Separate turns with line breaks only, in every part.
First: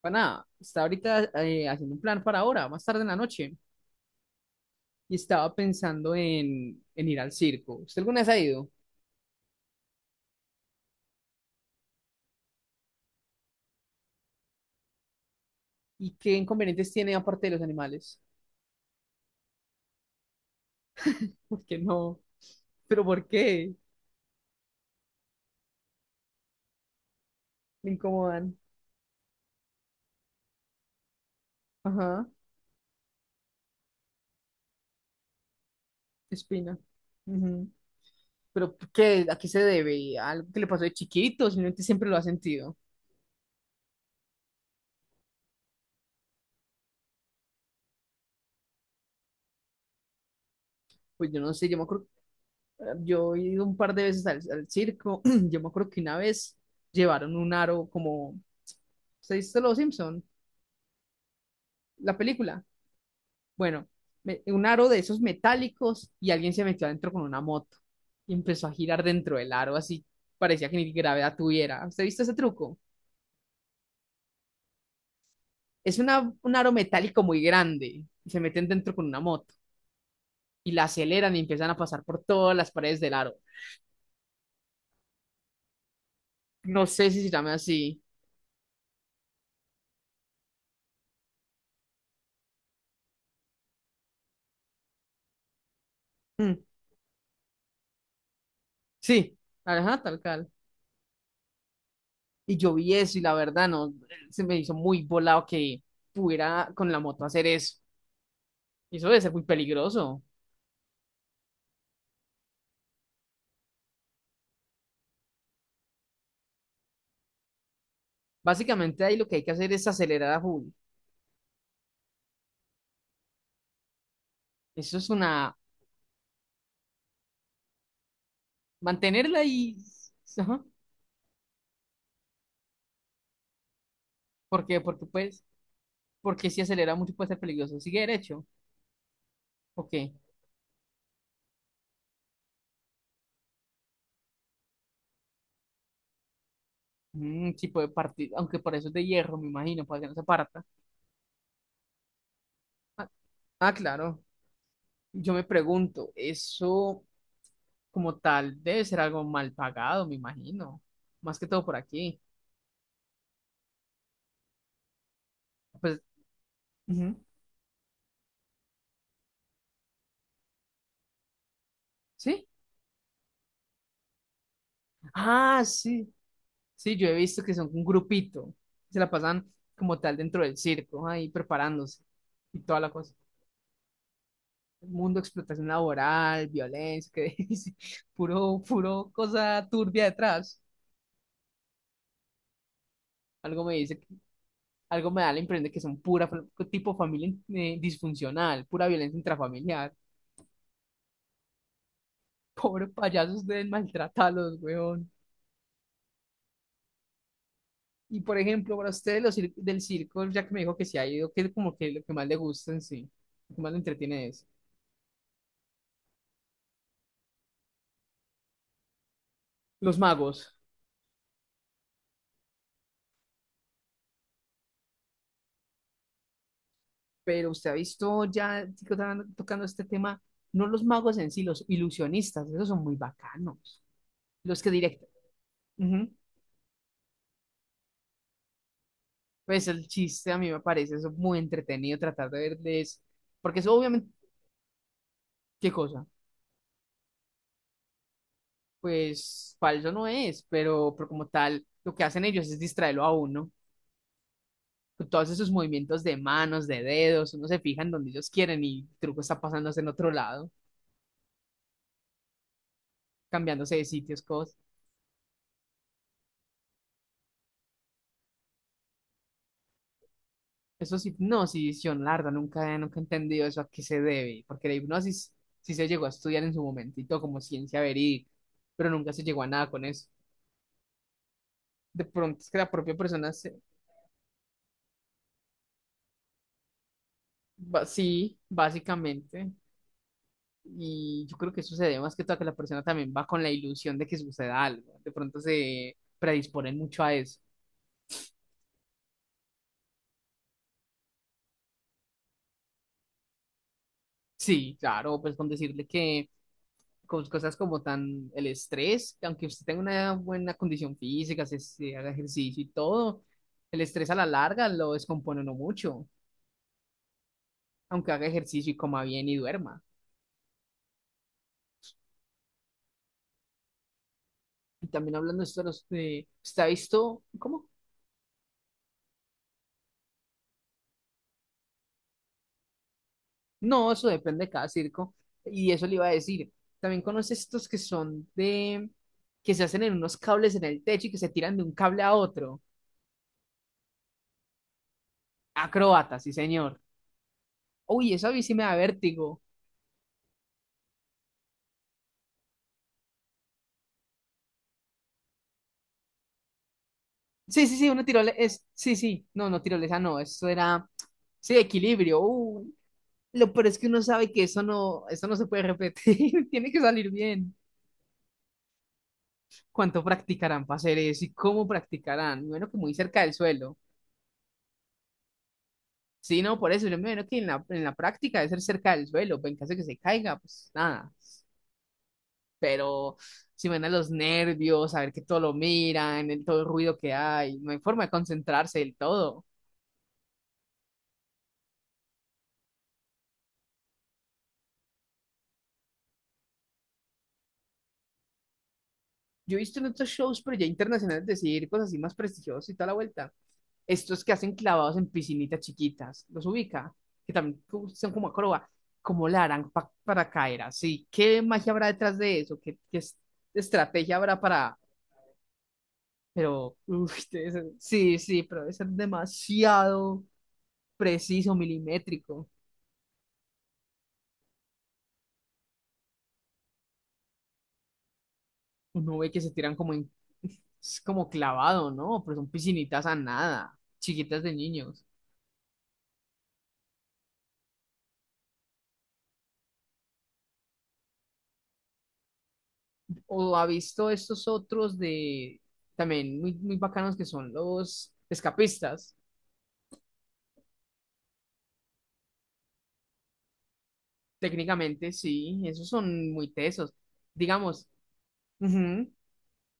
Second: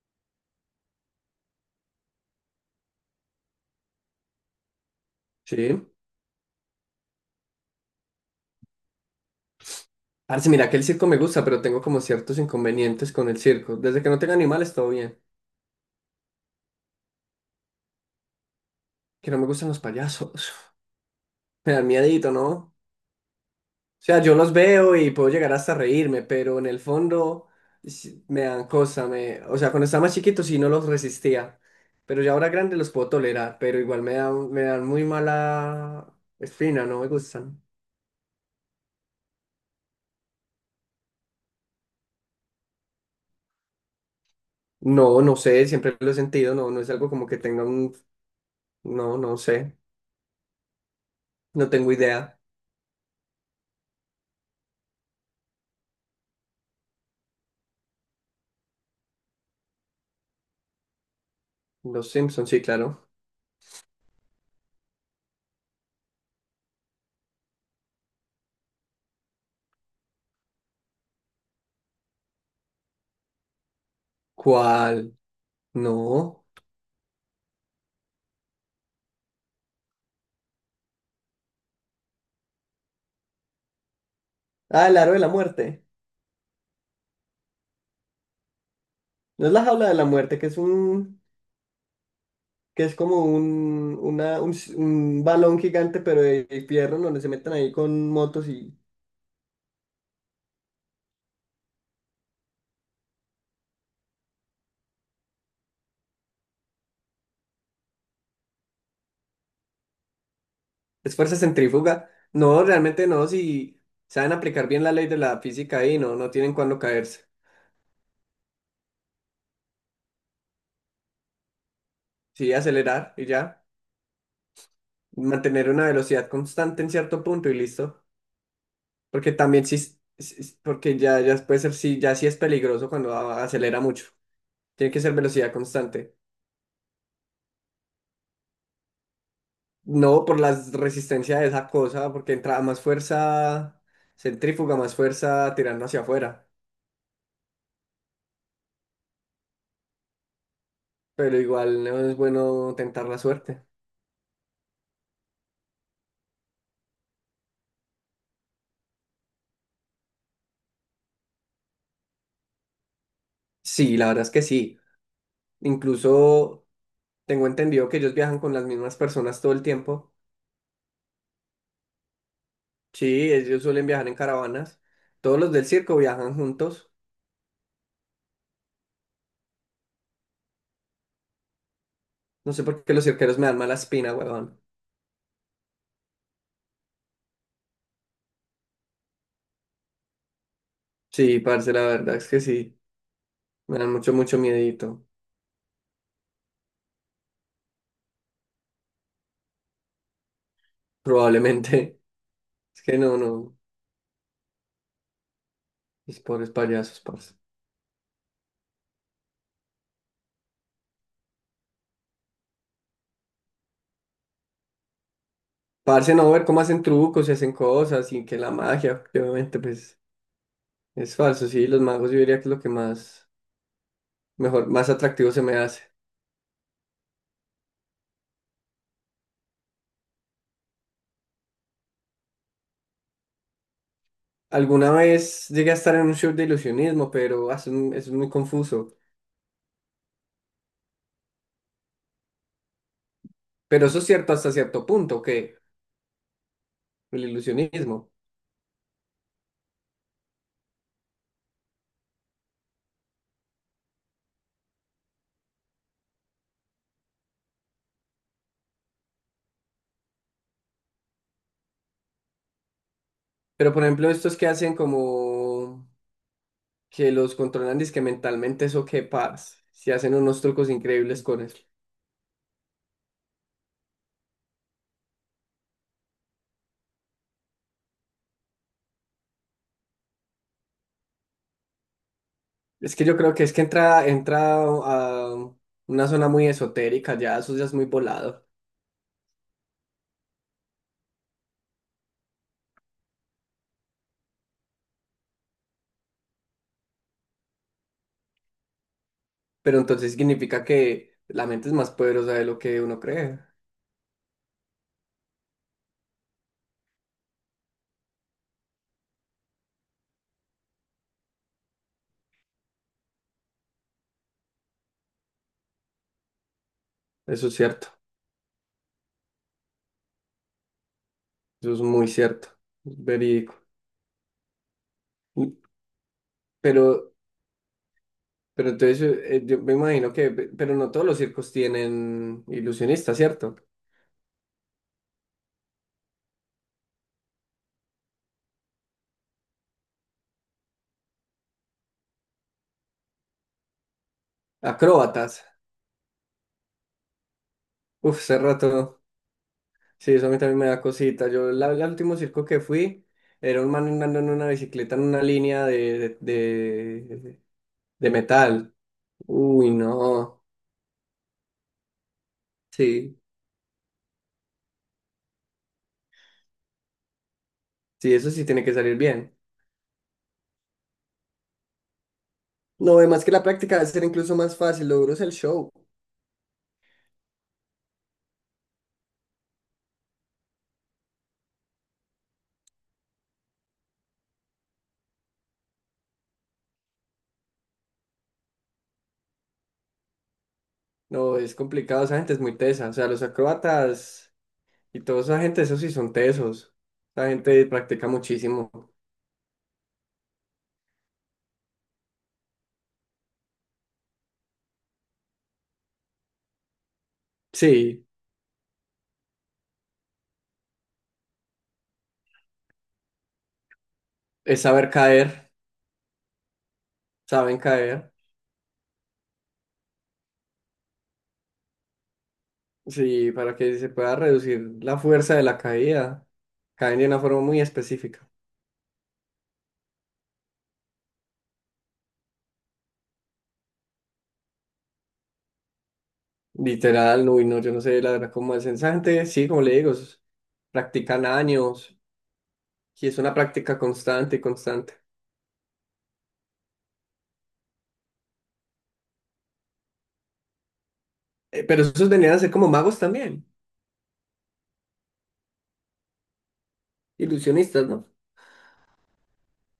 Para nada, está ahorita haciendo un plan para ahora, más tarde en la noche, y estaba
Sí.
pensando en ir al circo. ¿Usted alguna vez ha ido?
Parce, mira que el circo me gusta, pero tengo como ciertos inconvenientes con el circo. Desde que no tenga animales, todo bien.
¿Y qué inconvenientes tiene aparte de los animales?
Que no me gustan los payasos.
¿Por
Me
qué
dan
no?
miedito, ¿no? O
¿Pero por qué?
sea, yo los veo y puedo llegar hasta a reírme, pero en el fondo
Me
sí, me
incomodan.
dan cosa. Me... O sea, cuando estaba más chiquito sí no los resistía. Pero
Ajá,
ya ahora grande los puedo tolerar, pero igual me dan muy mala
espina.
espina, no me gustan.
Ujú. ¿Pero por qué? ¿A qué se debe? ¿A ¿Algo que le pasó de chiquito? Simplemente siempre lo ha sentido.
No, no sé, siempre lo he sentido, no, no es algo como que tenga un... No, no sé,
Pues yo no sé,
no
yo me
tengo
acuerdo,
idea.
yo he ido un par de veces al circo. Yo me acuerdo que una vez llevaron un aro como, ¿se dice Los Simpson?
Los
La
Simpsons, sí,
película.
claro.
Bueno, un aro de esos metálicos y alguien se metió adentro con una moto y empezó a girar dentro del aro, así parecía que ni gravedad tuviera. ¿Usted ha visto ese truco?
¿Cuál?
Es una,
No.
un aro metálico muy grande y se meten dentro con una moto y la aceleran y empiezan a pasar por todas las paredes del aro.
Ah, el aro de la muerte.
No sé si se llama así.
No es la jaula de la muerte, que es como un, una, un, s- un balón gigante, pero
Mm,
de fierro, donde se meten ahí con motos y
sí, ajá, tal cual. Y yo vi eso y la verdad no, se me hizo muy volado que pudiera con la moto hacer eso. Y eso debe ser muy peligroso.
es fuerza centrífuga. No, realmente no, si saben aplicar bien la ley de la física ahí, no, no tienen cuándo caerse.
Básicamente ahí lo que hay que hacer es acelerar a full.
Sí, acelerar y ya.
Eso es una...
Mantener una velocidad constante en cierto punto y listo. Porque
Mantenerla
también
y...
sí,
Ajá.
porque ya, ya puede ser, sí, ya sí es peligroso cuando acelera mucho.
¿Por qué?
Tiene que
Porque
ser
pues...
velocidad constante.
Porque si acelera mucho puede ser peligroso. Sigue derecho. Ok.
No, por la resistencia de esa cosa, porque entra más fuerza centrífuga, más fuerza tirando hacia afuera.
Mm, sí puede partir. Aunque por eso es de hierro, me imagino, para que no se parta.
Pero igual no es bueno
Ah,
tentar la suerte.
ah, claro. Yo me pregunto, eso como tal debe ser algo mal pagado, me imagino. Más que todo por aquí.
Sí, la verdad es que sí.
Pues...
Incluso
ujú.
tengo entendido que ellos viajan con las mismas personas todo el tiempo.
¿Sí?
Sí, ellos suelen viajar en caravanas. Todos los
Ah,
del circo
sí.
viajan juntos.
Sí, yo he visto que son un grupito. Se la pasan como tal dentro del circo, ahí preparándose
No
y
sé
toda
por
la
qué los
cosa.
cirqueros me dan mala espina, huevón.
El mundo, explotación laboral, violencia, que dice, puro, puro cosa turbia detrás.
Sí, parce, la verdad es que sí.
Algo me
Me dan
dice, que-
mucho, mucho miedito.
Algo me da la impresión de que son tipo familia disfuncional, pura violencia intrafamiliar.
Probablemente. Es
Pobre
que no,
payasos
no.
deben maltratarlos, weón.
Mis pobres payasos, parce.
Y por ejemplo, para ustedes los del circo, ya que me dijo que se ha ido, que es como que lo que más le gusta en sí, lo que más le entretiene es
Parce, no ver cómo hacen trucos y hacen cosas y que la magia, porque obviamente,
los
pues
magos.
es falso. Sí, los magos yo diría que es lo que más, mejor, más atractivo se me hace.
Pero usted ha visto ya tocando este tema, no los magos en sí, los ilusionistas, esos son muy bacanos. Los que
Alguna
directo.
vez llegué a estar en
Ujú.
un show de ilusionismo, pero ah, eso es muy confuso.
Pues el chiste a mí me parece eso muy entretenido tratar de verles, porque eso
Pero eso es
obviamente,
cierto hasta cierto punto, que
¿qué cosa?
el ilusionismo.
Pues falso no es, pero como tal, lo que hacen ellos es distraerlo a uno, con todos esos movimientos de manos, de dedos, uno se fija en donde ellos quieren y el truco está pasándose en otro lado,
Pero
cambiándose
por
de
ejemplo,
sitios,
estos que
cosas.
hacen como que los controlan dizque mentalmente, eso que parce, si hacen unos trucos
Eso sí,
increíbles con
no,
eso.
sí, yo nunca he entendido eso a qué se debe, porque la hipnosis sí se llegó a estudiar en su momentito como ciencia verídica, pero nunca se llegó a nada con eso. De pronto es que la
Es
propia
que yo
persona
creo que es
se,
que entra a una zona muy esotérica, ya eso ya es muy
sí,
volado.
básicamente, y yo creo que eso se debe más que todo a que la persona también va con la ilusión de que suceda algo, de pronto se predisponen mucho a eso.
Pero entonces significa que la mente es más poderosa de lo que uno cree.
Sí, claro, pues con decirle que con cosas como tan el estrés, que aunque usted tenga una buena condición física, se haga ejercicio y todo, el estrés a la larga lo descompone no mucho,
Eso es cierto,
aunque haga ejercicio y coma bien y duerma.
eso es muy cierto, es verídico.
Y también hablando de
Y-
esto, de los, ¿usted ha
Pero,
visto, cómo?
pero entonces yo me imagino que, pero no todos los circos tienen ilusionistas, ¿cierto?
No, eso depende de cada circo. Y eso le iba a decir. También conoces estos que son de, que se hacen en unos cables en el techo y que se tiran de un cable a otro.
Acróbatas.
Acrobatas, sí, señor. Uy,
Uf,
eso a
hace
mí sí me da
rato,
vértigo.
sí, eso a mí también me da cosita. El último circo que fui era un man andando en una bicicleta en una línea de
Sí, sí, sí, una
de metal.
sí, sí, no, no,
Uy,
tirolesa, no,
no.
eso era, sí, equilibrio.
Sí,
Lo peor es que uno sabe que eso no se puede repetir, tiene que salir bien.
sí, eso sí tiene que salir bien.
¿Cuánto practicarán para hacer eso y cómo practicarán? Bueno, que muy
No,
cerca
además que
del
la
suelo.
práctica debe ser incluso más fácil, lo duro es el show.
Sí, no, por eso yo me imagino que en la práctica debe ser cerca del suelo, pues en caso de que se caiga, pues nada. Pero si van a los nervios, a ver que todo lo miran, el, todo el ruido que hay, no hay forma de concentrarse del todo.
No, es complicado, esa gente es muy tesa. O sea, los acróbatas y toda esa gente, esos sí son tesos. La gente practica muchísimo.
Yo he visto en otros shows, pero ya internacionales, decir cosas así más prestigiosas y toda la vuelta. Estos que hacen clavados en piscinitas chiquitas, los ubica, que también
Sí,
son como como la harán para caer así. ¿Qué magia habrá detrás de eso? ¿Estrategia habrá?
es saber caer,
Pero, uff,
saben caer.
sí, sí, pero debe ser demasiado preciso, milimétrico.
Sí, para que se pueda reducir la fuerza de la caída. Caen de una forma muy específica.
Uno ve que se tiran como en, es como clavado, ¿no? Pero son piscinitas a nada, chiquitas de niños.
Literal, no, y no, yo no sé la verdad cómo es. Esa gente, sí, como le digo, es- practican años y es una
O ha
práctica
visto
constante y
estos
constante.
otros de, también muy, muy bacanos que son los escapistas.
Pero esos venían a ser como magos también.
Técnicamente, sí, esos son muy tesos. Digamos,
Ilusionistas, ¿no?
ujú,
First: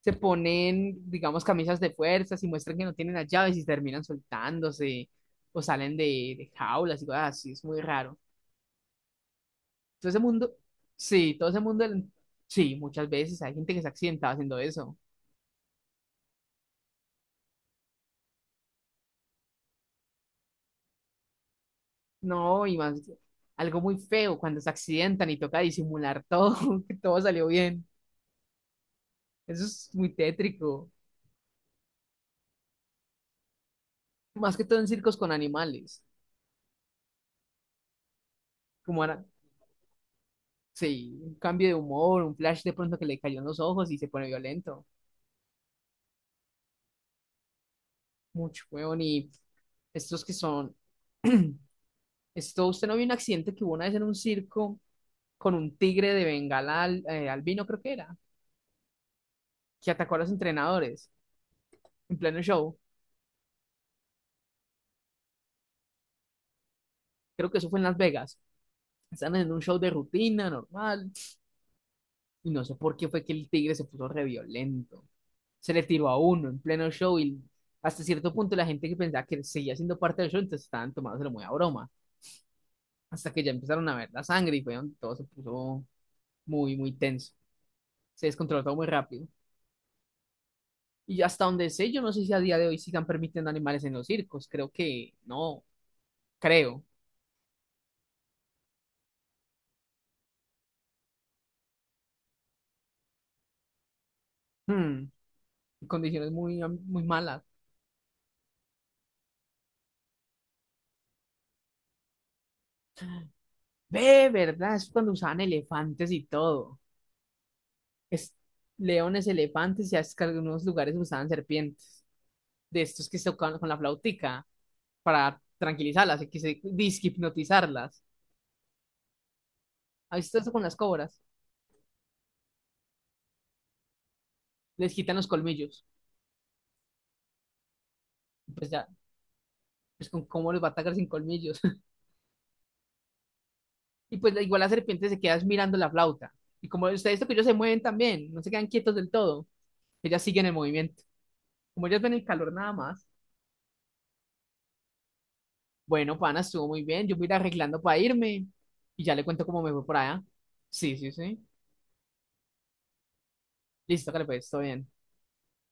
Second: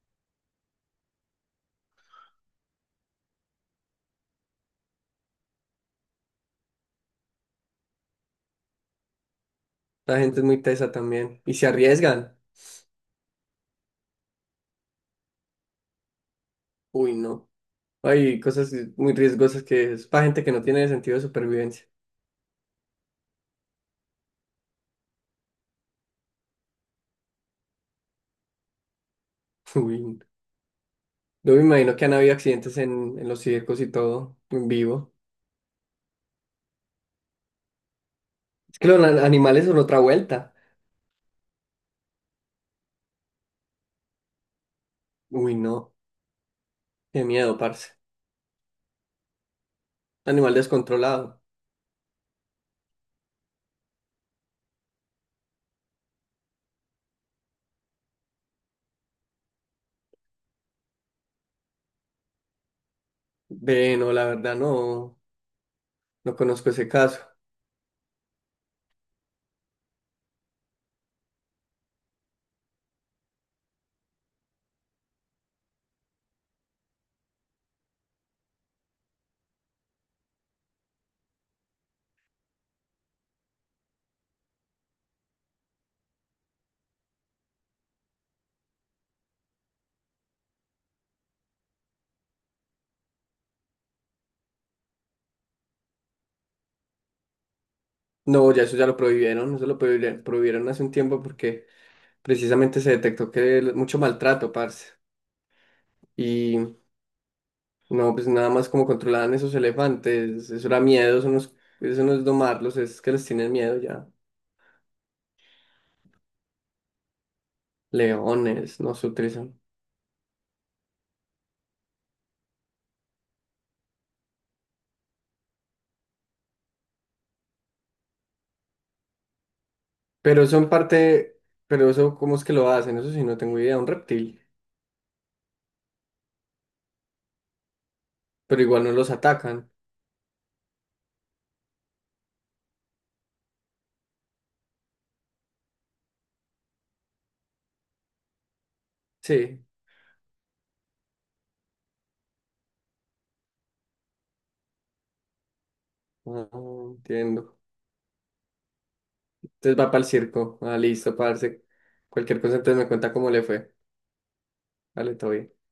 se ponen, digamos, camisas de fuerzas y muestran que no tienen las llaves y terminan soltándose o salen de jaulas y cosas así, es muy raro. Todo ese
La gente es
mundo,
muy tesa
sí,
también
todo
y
ese
se
mundo,
arriesgan.
sí, muchas veces hay gente que se accidenta haciendo eso.
Uy, no. Hay cosas muy riesgosas que es para gente que no tiene sentido de supervivencia.
No, y más, algo muy feo cuando se accidentan y toca disimular todo, que todo salió bien. Eso es
Uy,
muy
no.
tétrico.
Yo me imagino que han habido accidentes en los circos y todo,
Más que
en
todo en
vivo.
circos con animales,
Es que los
como ahora,
animales son otra vuelta.
sí, un cambio de humor, un flash de pronto que le cayó en los ojos y se pone violento.
Uy, no. Qué miedo, parce.
Mucho, weón, y Estos que
Animal
son,
descontrolado.
esto, usted no vio un accidente que hubo una vez en un circo con un tigre de Bengala albino, creo que era, que atacó a los entrenadores en pleno show.
Ve, no, la verdad no, no conozco ese caso.
Creo que eso fue en Las Vegas. Estaban en un show de rutina normal y no sé por qué fue que el tigre se puso re violento. Se le tiró a uno en pleno show y hasta cierto punto la gente que pensaba que seguía siendo parte del show, entonces estaban tomándoselo muy a broma. Hasta que ya empezaron a ver la sangre y fue donde todo se puso muy, muy tenso. Se descontroló todo muy rápido. Y hasta donde sé, yo no sé si a día de hoy sigan permitiendo animales en los circos. Creo que no, creo.
No, ya eso ya lo prohibieron, prohibieron hace un tiempo porque precisamente se detectó que mucho maltrato, parce.
Hmm, condiciones muy, muy malas.
No, pues nada más como controlaban esos elefantes, eso era miedo, eso no es domarlos, es que les tienen miedo ya.
Ve, ¿verdad? Es cuando usaban elefantes y todo. Es,
Leones, no se
leones,
utilizan.
elefantes, ya es que algunos lugares usaban serpientes. De estos que se tocaban con la flautica para tranquilizarlas y que se disque hipnotizarlas. ¿Has visto
Pero
eso
eso
con
en
las cobras?
parte, pero eso, ¿cómo es que lo hacen? Eso sí, no tengo idea, un reptil.
Les quitan los colmillos.
Pero
Pues
igual
ya,
no los atacan.
pues con cómo los va a atacar sin colmillos. Y pues igual la serpiente se queda mirando la flauta. Y como ustedes ellos se mueven también, no se quedan quietos del todo,
Sí,
ellas siguen el movimiento. Como ellas ven el calor nada más, bueno, pana,
ah,
estuvo muy bien, yo voy a ir
entiendo.
arreglando para irme y ya le cuento cómo me
Entonces
fue
va
por
para el
allá.
circo. Ah,
Sí, sí,
listo,
sí.
parce. Cualquier cosa entonces me cuenta cómo le fue.
Listo, que le pues, todo bien.
Dale, todo bien.